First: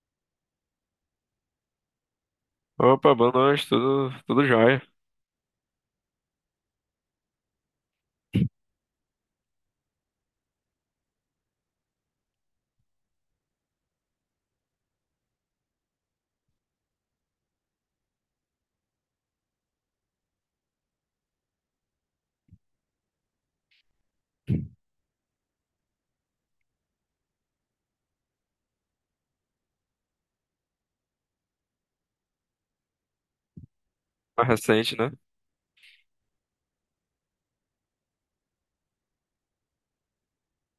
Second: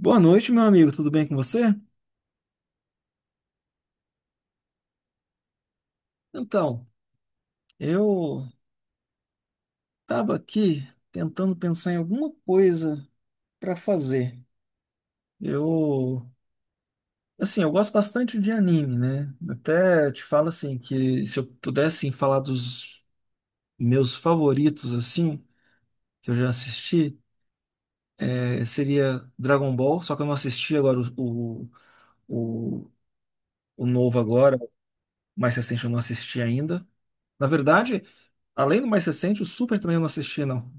Boa noite, meu amigo. Tudo bem com você? Opa, boa noite, tudo jóia. Então, eu estava aqui tentando pensar em alguma coisa para fazer. Eu, assim, eu gosto bastante de anime, né? Até te falo assim que se eu pudesse falar dos meus favoritos assim, que eu já assisti, seria Dragon Ball, só que eu não assisti agora o, o o novo Mais agora, o recente, né? mais recente eu não assisti ainda. Na verdade, além do mais recente, o Super também eu não assisti, não.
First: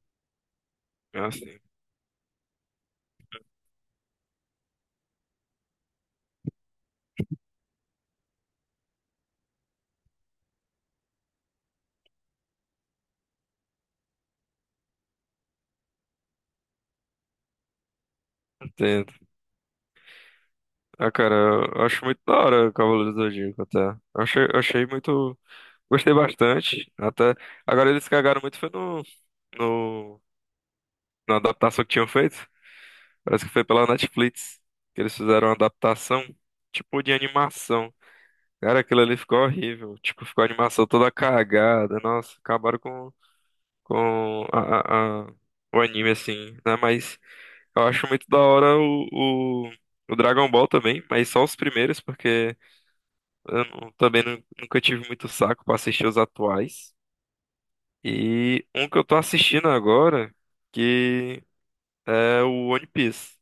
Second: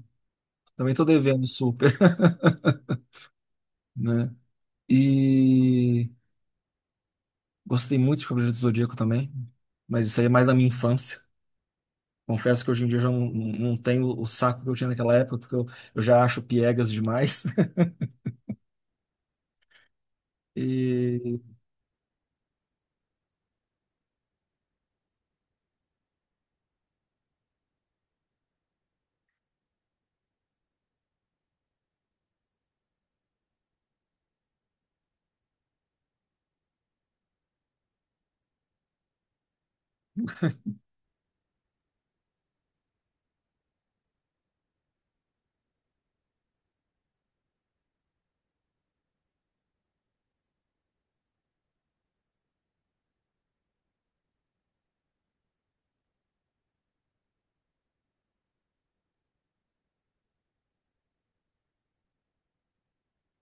Também tô Ah, devendo sim, super, né? E gostei muito de Cavaleiro do Zodíaco também, mas isso aí é mais da minha infância. Confesso que hoje em dia eu já não, não tenho o saco que eu tinha naquela época, porque eu já acho piegas demais. entendo. Ah, cara, E eu acho muito da hora o Cavaleiro do Zodíaco, até. Eu achei muito. Gostei bastante. Até. Agora eles cagaram muito foi no, no, na adaptação que tinham feito. Parece que foi pela Netflix que eles fizeram uma adaptação, tipo, de animação. Cara, aquilo ali ficou horrível. Tipo, ficou a animação toda cagada. Nossa, acabaram com o anime, assim, né? Mas. Eu acho muito da hora o Dragon Ball também, mas só os primeiros, porque eu não- também nu- nunca tive muito saco pra assistir os atuais. E um que eu tô assistindo agora, que é o One Piece.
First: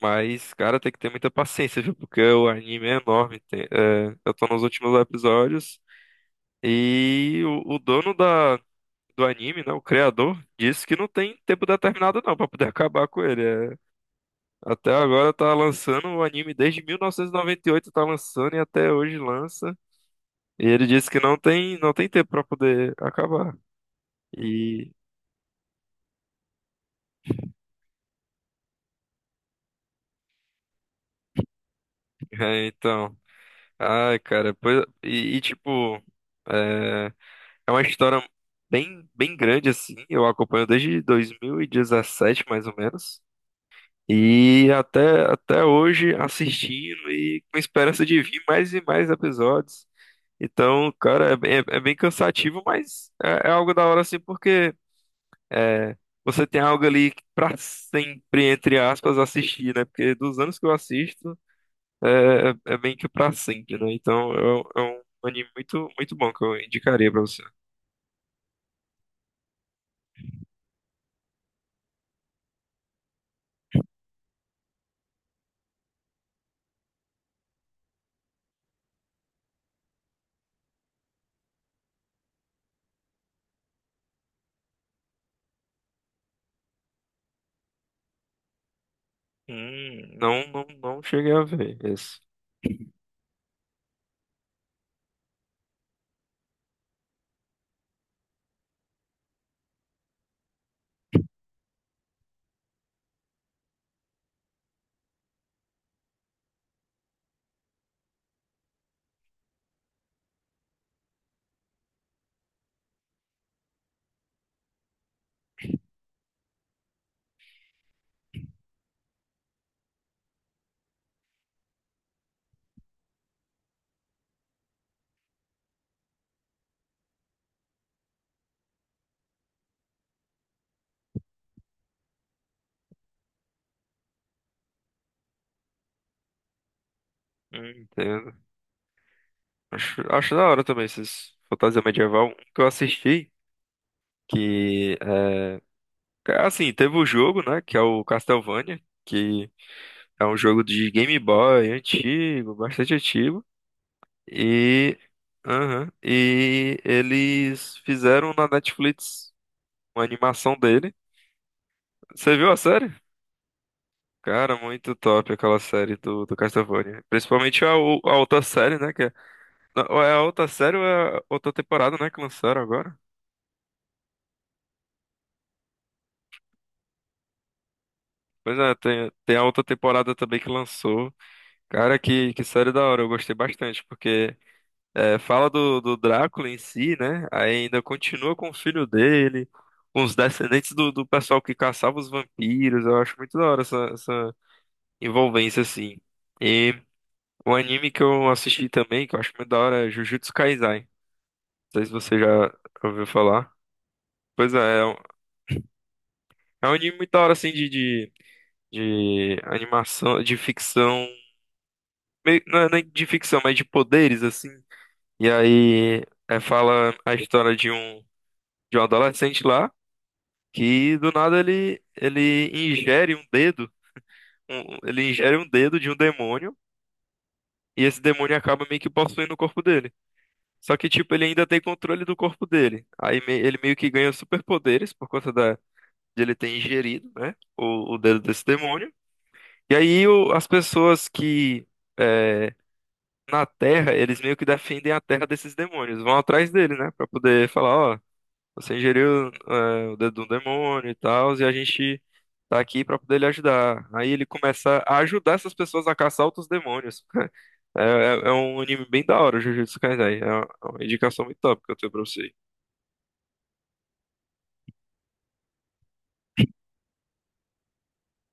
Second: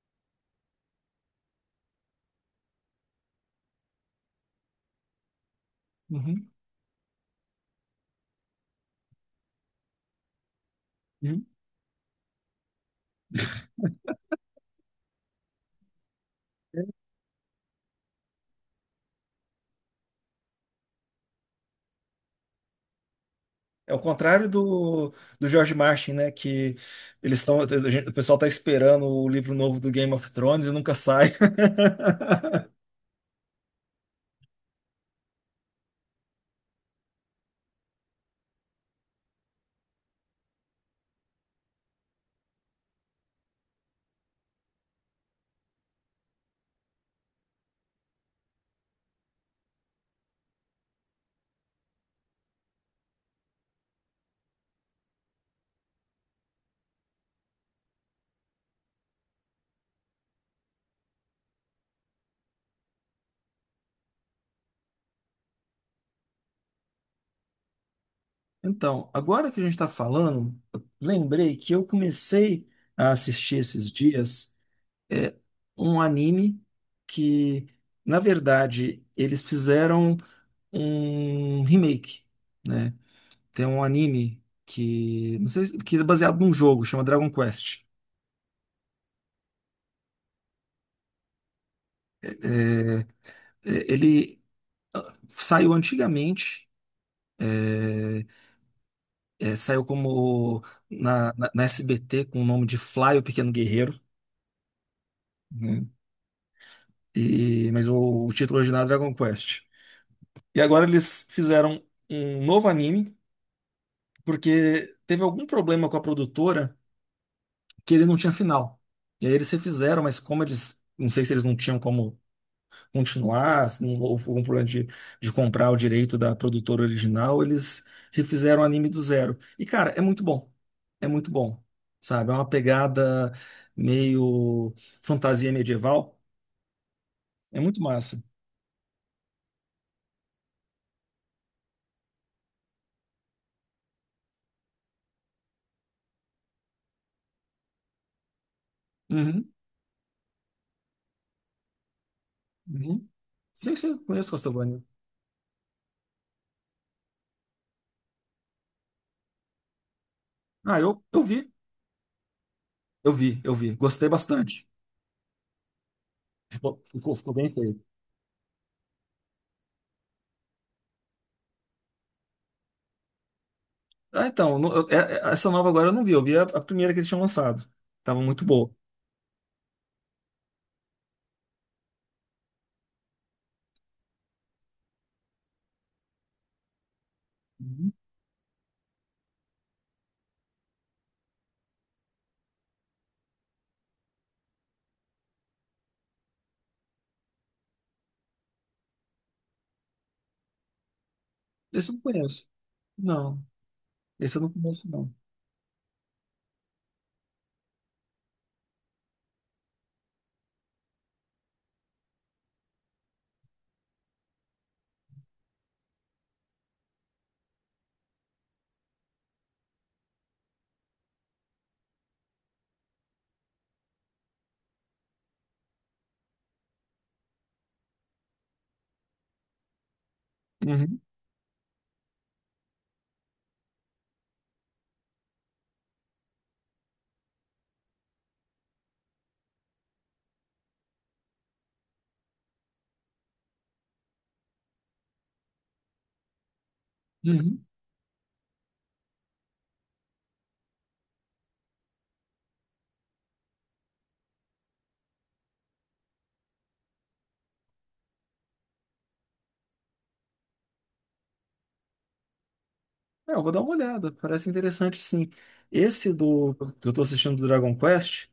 Mas, cara, tem que ter muita paciência, viu? Porque o anime é enorme. É, eu tô nos últimos episódios. uhum, E o dono do anime, né? O criador, disse que não tem uhum. tempo determinado não pra poder acabar com ele. É, até agora tá lançando o anime desde 1998, tá lançando e até hoje lança. E ele disse que não tem tempo pra poder acabar. É o contrário E do, do George Martin, né? Que eles estão, o pessoal tá esperando o livro novo do Game of Thrones e nunca sai. é, então, ai, cara, pois, tipo, é, é uma história bem grande assim. Eu acompanho desde 2017, mais ou menos. E até hoje assistindo e com esperança de vir mais e mais episódios. Então, cara, é, bem cansativo, mas é, é algo da hora assim, porque é, você tem algo ali pra sempre, entre aspas, assistir, né? Porque dos anos que eu assisto, é, bem que pra sempre, né? Então, é, um anime muito, muito bom que eu indicaria pra você. Então, agora que a gente está falando, eu lembrei que eu comecei a assistir esses dias. É um anime que, na verdade, eles fizeram um remake, né? Tem um anime que, não sei, que é baseado num jogo, chama Dragon Quest. Não cheguei a ver esse. É, é, ele ah, saiu antigamente, é, é, saiu como na SBT com o nome de Fly, o Pequeno Guerreiro, né? E, mas o título original é Dragon Quest. E agora eles fizeram um novo anime porque teve algum problema com a produtora que ele não tinha final. E aí eles refizeram, mas como eles, não sei se eles não tinham como continuar, se não houve algum problema de comprar o direito da produtora original, eles refizeram o anime do zero. E cara, é muito bom. É muito bom. Sabe? É uma pegada meio fantasia medieval. É muito massa. Entendo. Acho da hora também esses fantasia medieval. Um que eu assisti, que, é, assim, teve o jogo, né? Que é o Castlevania. Uhum, Que É um jogo de Game Boy antigo, bastante uhum. antigo. Sim, sim, conheço Castlevania. E, aham, e eles fizeram na Netflix uma animação Ah, dele. eu, eu vi, Você viu a série? eu vi, eu vi. Gostei Cara, bastante. muito top aquela série do Ficou, Castlevania. ficou bem Principalmente feito. A outra série, né? Não, ou é a outra série ou é a outra temporada, né? Que lançaram agora. Ah, então, essa nova agora eu não vi, eu vi a primeira que eles tinham lançado. Tava muito Pois boa. é, tem a outra temporada também que lançou. Cara, que série da hora, eu gostei bastante, porque é, fala do Drácula em si, né? Aí ainda Uhum. continua com o filho dele, com os descendentes do pessoal que caçava os vampiros. Eu acho muito da hora essa envolvência, assim. E o anime que eu assisti também, que eu acho muito da hora, é Jujutsu Kaisen. Não sei Esse se eu não você conheço. já ouviu Não, falar. esse eu não Pois é, conheço, não. é um anime muito da hora, assim, de animação, de ficção. Não é nem de ficção, mas de poderes, assim. E aí, é, fala a história de um adolescente lá, que do nada ele ingere um dedo, ele ingere um dedo de um demônio, e esse demônio acaba meio que possuindo o corpo dele. Só que, Uhum, tipo, ele ainda tem controle do corpo dele. Ele meio que ganha superpoderes por conta da, de ele ter ingerido, né, o dedo desse demônio. E aí as pessoas que, é, na Terra, eles meio que defendem a Terra desses demônios, vão atrás dele, né, pra poder uhum. falar, ó. Você ingeriu, é, o dedo do demônio e tal, e a gente tá aqui pra poder lhe ajudar. Aí ele começa a ajudar essas pessoas a caçar outros demônios. É, é um anime bem da hora, o Jujutsu Kaisen. É uma indicação muito top que eu tenho pra você. É, eu vou dar uma olhada, parece interessante sim. Esse do que eu tô assistindo do Dragon Quest,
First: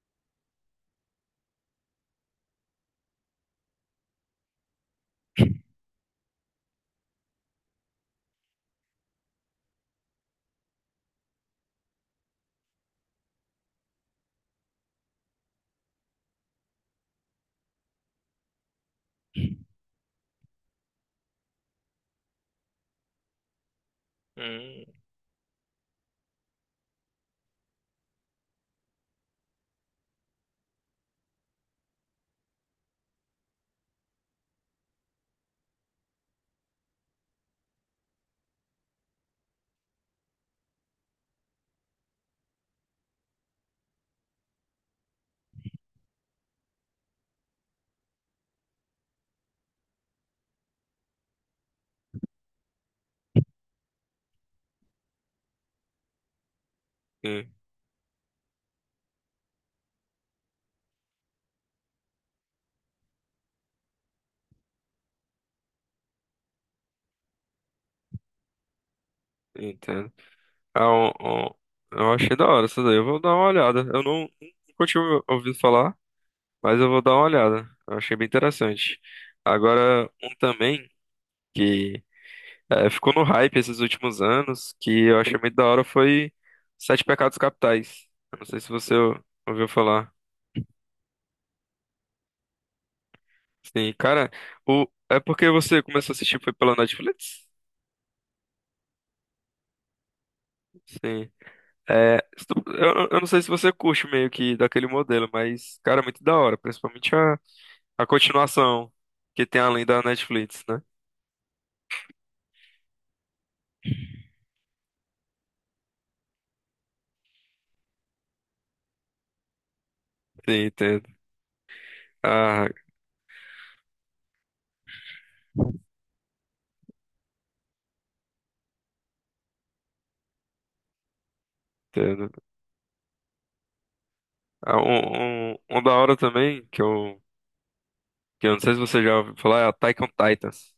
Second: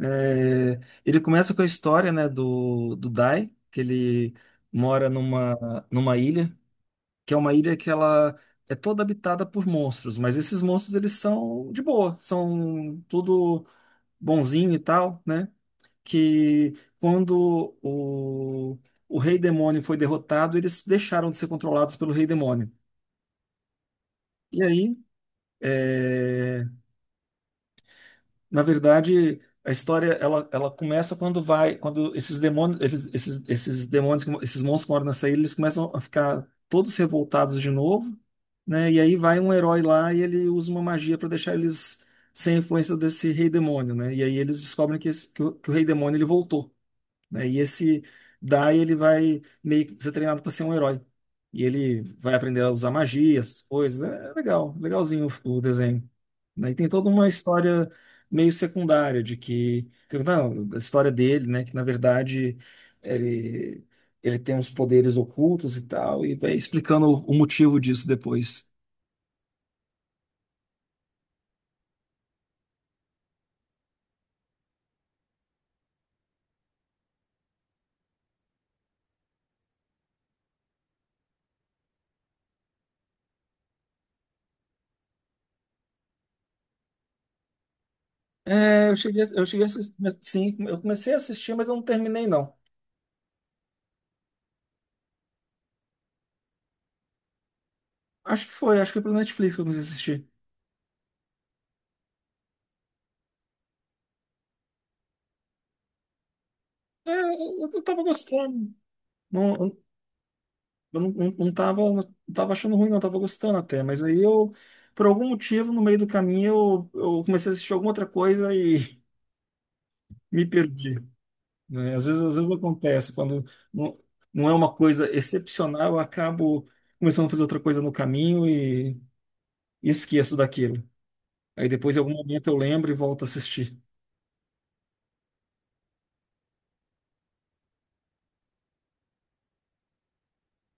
é, ele começa com a história, né, do, do Dai, que ele mora numa, numa ilha, que é uma ilha que ela é toda habitada por monstros, mas esses monstros eles são de boa, são tudo bonzinho e tal, né? Que quando o rei demônio foi derrotado, eles deixaram de ser controlados pelo rei demônio. E Hum, aí, é, na verdade, a história ela, ela começa quando vai, quando esses demônios, eles, esses demônios, que esses monstros que moram nessa ilha, eles começam a ficar todos revoltados de novo, né? E aí vai um herói lá e ele usa uma magia para deixar eles sem a influência desse rei demônio, né? E aí eles descobrem que, que o rei demônio ele voltou. Né? E esse Dai, ele vai meio que ser treinado para ser um herói. E ele vai aprender a usar magia, essas coisas. É é legal, legalzinho o desenho. Né? E tem toda uma en- história meio secundária de que, não, a história dele, né, que na verdade ele ele tem uns poderes ocultos e tal, e vai explicando o motivo disso depois. entendo. Ah, um- eu achei da hora essa daí. Eu vou dar uma olhada. Eu não Nunca tinha ouvido falar, mas eu vou dar uma olhada. Eu achei bem interessante. Agora, um também, que é, ficou no hype esses últimos anos, que eu achei muito da hora foi Sete Pecados Capitais. Eu não sei se É, eu cheguei a ouviu assistir, falar. sim, eu comecei a assistir, mas eu não terminei não. Sim, cara, o... é porque você começou a assistir foi pela Netflix? Acho que foi pelo Netflix que eu comecei a assistir. Sim. É, se tu- eu não sei se você curte meio que daquele modelo, mas, cara, é muito da hora, É, principalmente eu tava a gostando. continuação que Não, tem além da Netflix, né? Não tava, não tava achando ruim, não, tava gostando até, mas aí eu, por algum motivo, no meio do caminho, eu comecei a assistir alguma outra coisa e me Sim, perdi, entendo. né? Às vezes Ah, acontece, quando não, não é uma coisa excepcional, eu acabo começando a fazer outra coisa no caminho e esqueço daquilo. Aí depois, em algum entendo. momento, eu lembro e volto a assistir. Ah, um da hora também, que eu não sei se você já ouviu falar, é a Attack on Titans.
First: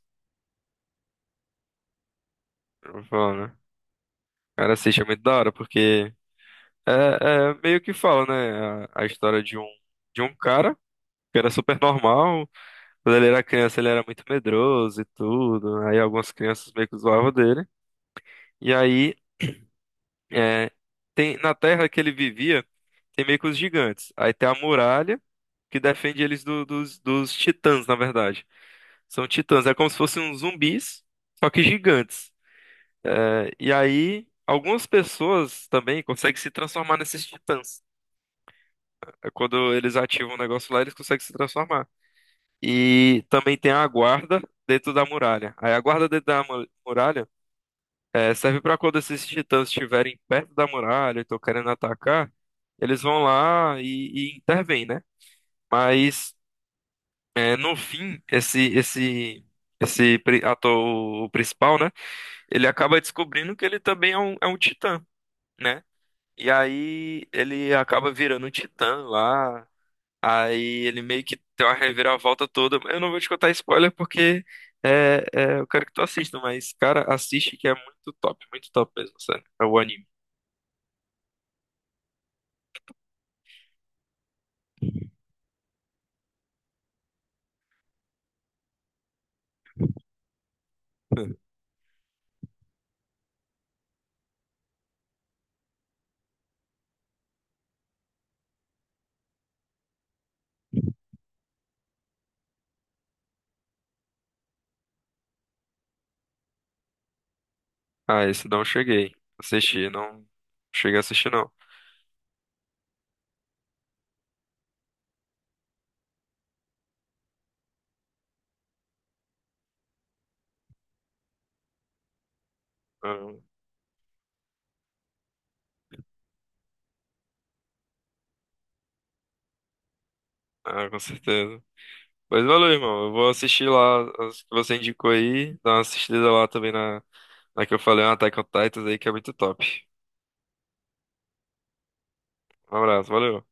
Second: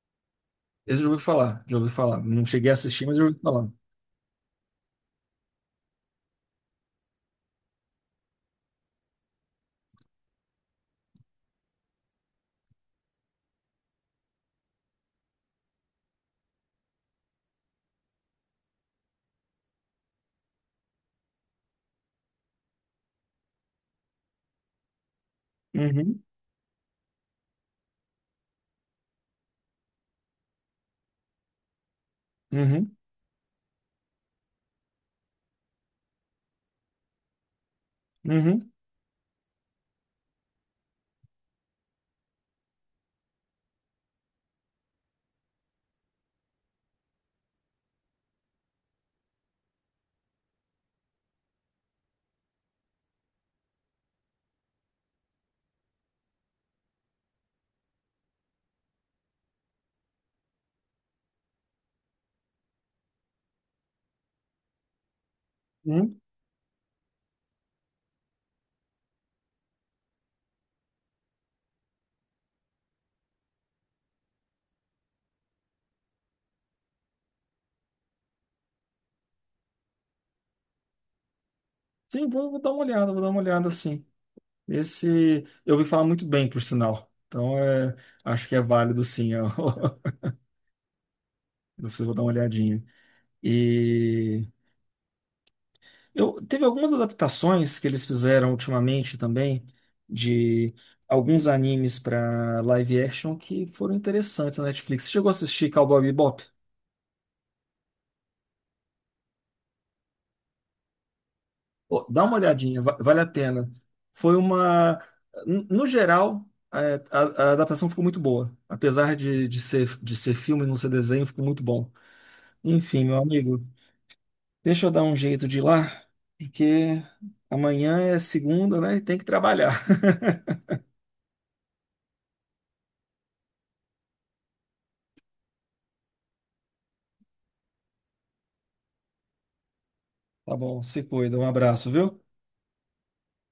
Esse eu já ouvi falar, já ouvi falar. Não cheguei a Eu vou assistir, mas já ouvi falar, né? falar. Cara, assiste é muito da hora, porque é, é meio que fala, né? A história de um cara que era super normal. Quando ele era criança, ele era muito medroso e tudo. Aí algumas crianças meio que zoavam dele. E aí, é, tem, na terra que ele vivia, tem meio que os gigantes. Aí tem a muralha que defende Uhum, eles dos titãs, na verdade. São titãs, é como se fossem uns zumbis, só que gigantes. uhum, É, e aí, algumas pessoas também conseguem se transformar nesses titãs. uhum. É, quando eles ativam o negócio lá, eles conseguem se transformar. E também tem a guarda dentro da muralha. Aí a guarda dentro da muralha, eh, serve para quando esses titãs estiverem perto da muralha e estão querendo atacar, eles vão lá e intervêm, né? Mas eh, no fim, esse pri- ator o principal, né? Ele acaba descobrindo que ele também é é um titã, né? Hum? E aí ele acaba virando um titã lá. Aí ele meio que tem uma reviravolta toda. Eu não vou te contar spoiler porque eu quero que tu assista, mas, cara, assiste que é muito top mesmo, sério. É o anime. Sim, vou, vou dar uma olhada, vou dar uma olhada sim. Esse eu ouvi falar muito bem, por sinal. Então é, acho que é válido sim. Eu, eu vou dar uma olhadinha. E eu teve algumas adaptações que eles fizeram ultimamente também de alguns animes para live action que foram interessantes na Netflix. Você chegou a assistir Cowboy Bebop? Ah, esse não cheguei. Assisti, não cheguei a assistir, não. Pô, dá uma olhadinha, vale a pena. Foi uma. No geral, é, a adaptação ficou muito boa. Apesar de ser filme e não ser desenho, ficou muito bom. Enfim, meu Ah, amigo, deixa eu dar um jeito de ir lá, porque amanhã é segunda, né? E tem que trabalhar. Com certeza. Pois valeu, irmão. Eu vou assistir lá as que você indicou aí. Dar uma assistida lá também na que eu falei, na Attack on Titans aí, que é muito top. Tá bom, se cuida. Um abraço, viu? Um abraço, valeu.